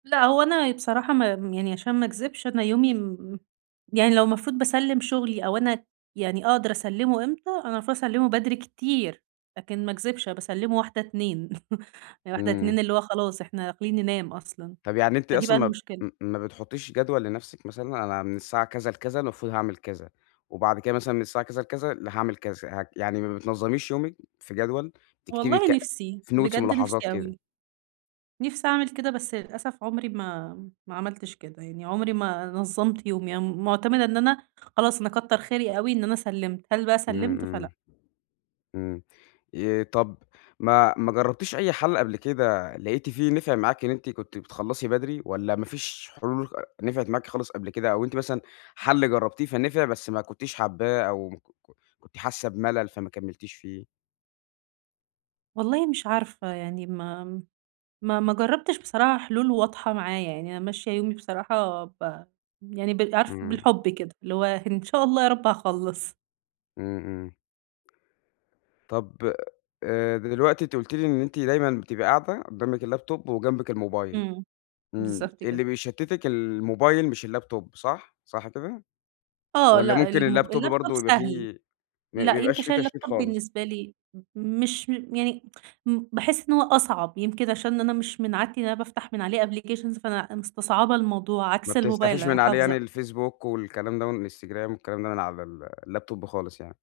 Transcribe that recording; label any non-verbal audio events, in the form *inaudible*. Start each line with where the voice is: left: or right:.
right: لا هو أنا بصراحة ما يعني عشان ما اكذبش أنا يومي م يعني لو المفروض باسلم شغلي أو أنا يعني أقدر أسلمه إمتى، أنا المفروض أسلمه بدري كتير لكن ما اكذبش أنا باسلمه 01:00، 02:00. *chuckles* يعني واحدة،
left: إمم.
right: اتنين. اللي هو خلاص إحنا داخلين ننام أصلًا.
left: طب، يعني أنتِ
right: فدي بقى
left: أصلًا ما
right: المشكلة.
left: ما بتحطيش جدول لنفسك مثلًا؟ أنا من الساعة كذا لكذا المفروض هاعمل كذا، وبعد كده مثلًا من الساعة كذا لكذا ل هاعمل كذا. ه يعني ما بتنظميش يومك في جدول، تكتبي
right: والله
left: ك
right: نفسي،
left: في notes،
right: بجد
left: ملاحظات
right: نفسي
left: كده؟
right: أوي. نفسي أعمل كده بس للأسف عمري ما ما عملتش كده، يعني عمري ما نظمت يومي. أنا معتمدة إن أنا خلاص، أنا كتر خيري أوي إن أنا سلمت، هل بقى
left: إمم،
right: سلمت؟ فلأ.
left: إمم. إمم، آآ، طب، ما ما جربتيش أي حل قبل كده لقيتِ فيه نفع معاكِ إن أنتِ كنتِ بتخلصي بدري؟ والّا ما فيش حلول خ نفعت معاكِ خالص قبل كده؟ أو أنتِ مثلًا حل جربتيه فنفع بس ما كنتيش حاباه أو ك ك كنتِ حاسة بملل فما كملتيش فيه؟
right: والله مش عارفة يعني ما ما ما جربتش بصراحة حلول واضحة معايا، يعني أنا ماشية يومي بصراحة ب يعني ب عارف
left: إمم.
right: بالحب كده، اللي هو إن شاء الله يا رب هاخلّص.
left: إمم، إمم. طب، آآ، دلوقتي أنتِ قُلتِ لي إن أنتِ دايمًا بتبقى قاعدة قدامِك اللاب توب وجنبِك الموبايل.
right: إمم،
left: إمم،
right: بالضبط كده.
left: اللي بيشتتِك الموبايل مش اللاب توب صح؟ صح كده؟
right: آه،
left: والّا
right: لأ،
left: ممكن
right: الم
left: اللاب توب
right: اللاب توب
left: برضه يبقى
right: سهل.
left: فيه ما
right: لأ،
left: بيبقاش
right: يمكن
left: فيه
right: عشان اللاب
left: تشتيت
right: توب
left: خالص.
right: بالنسبة لي مش يعني *tsk* م باحس إن هو أصعب، يمكن عشان أنا مش من عادتي إن أنا بافتح من عليه applications فأنا مستصعبة الموضوع،
left: ما
right: عكس الموبايل
left: بتفتحيش
right: أنا
left: من عليه يعني
right: حافظة
left: الفيسبوك والكلام ده والإنستجرام والكلام ده من على ال اللاب توب خالص يعني.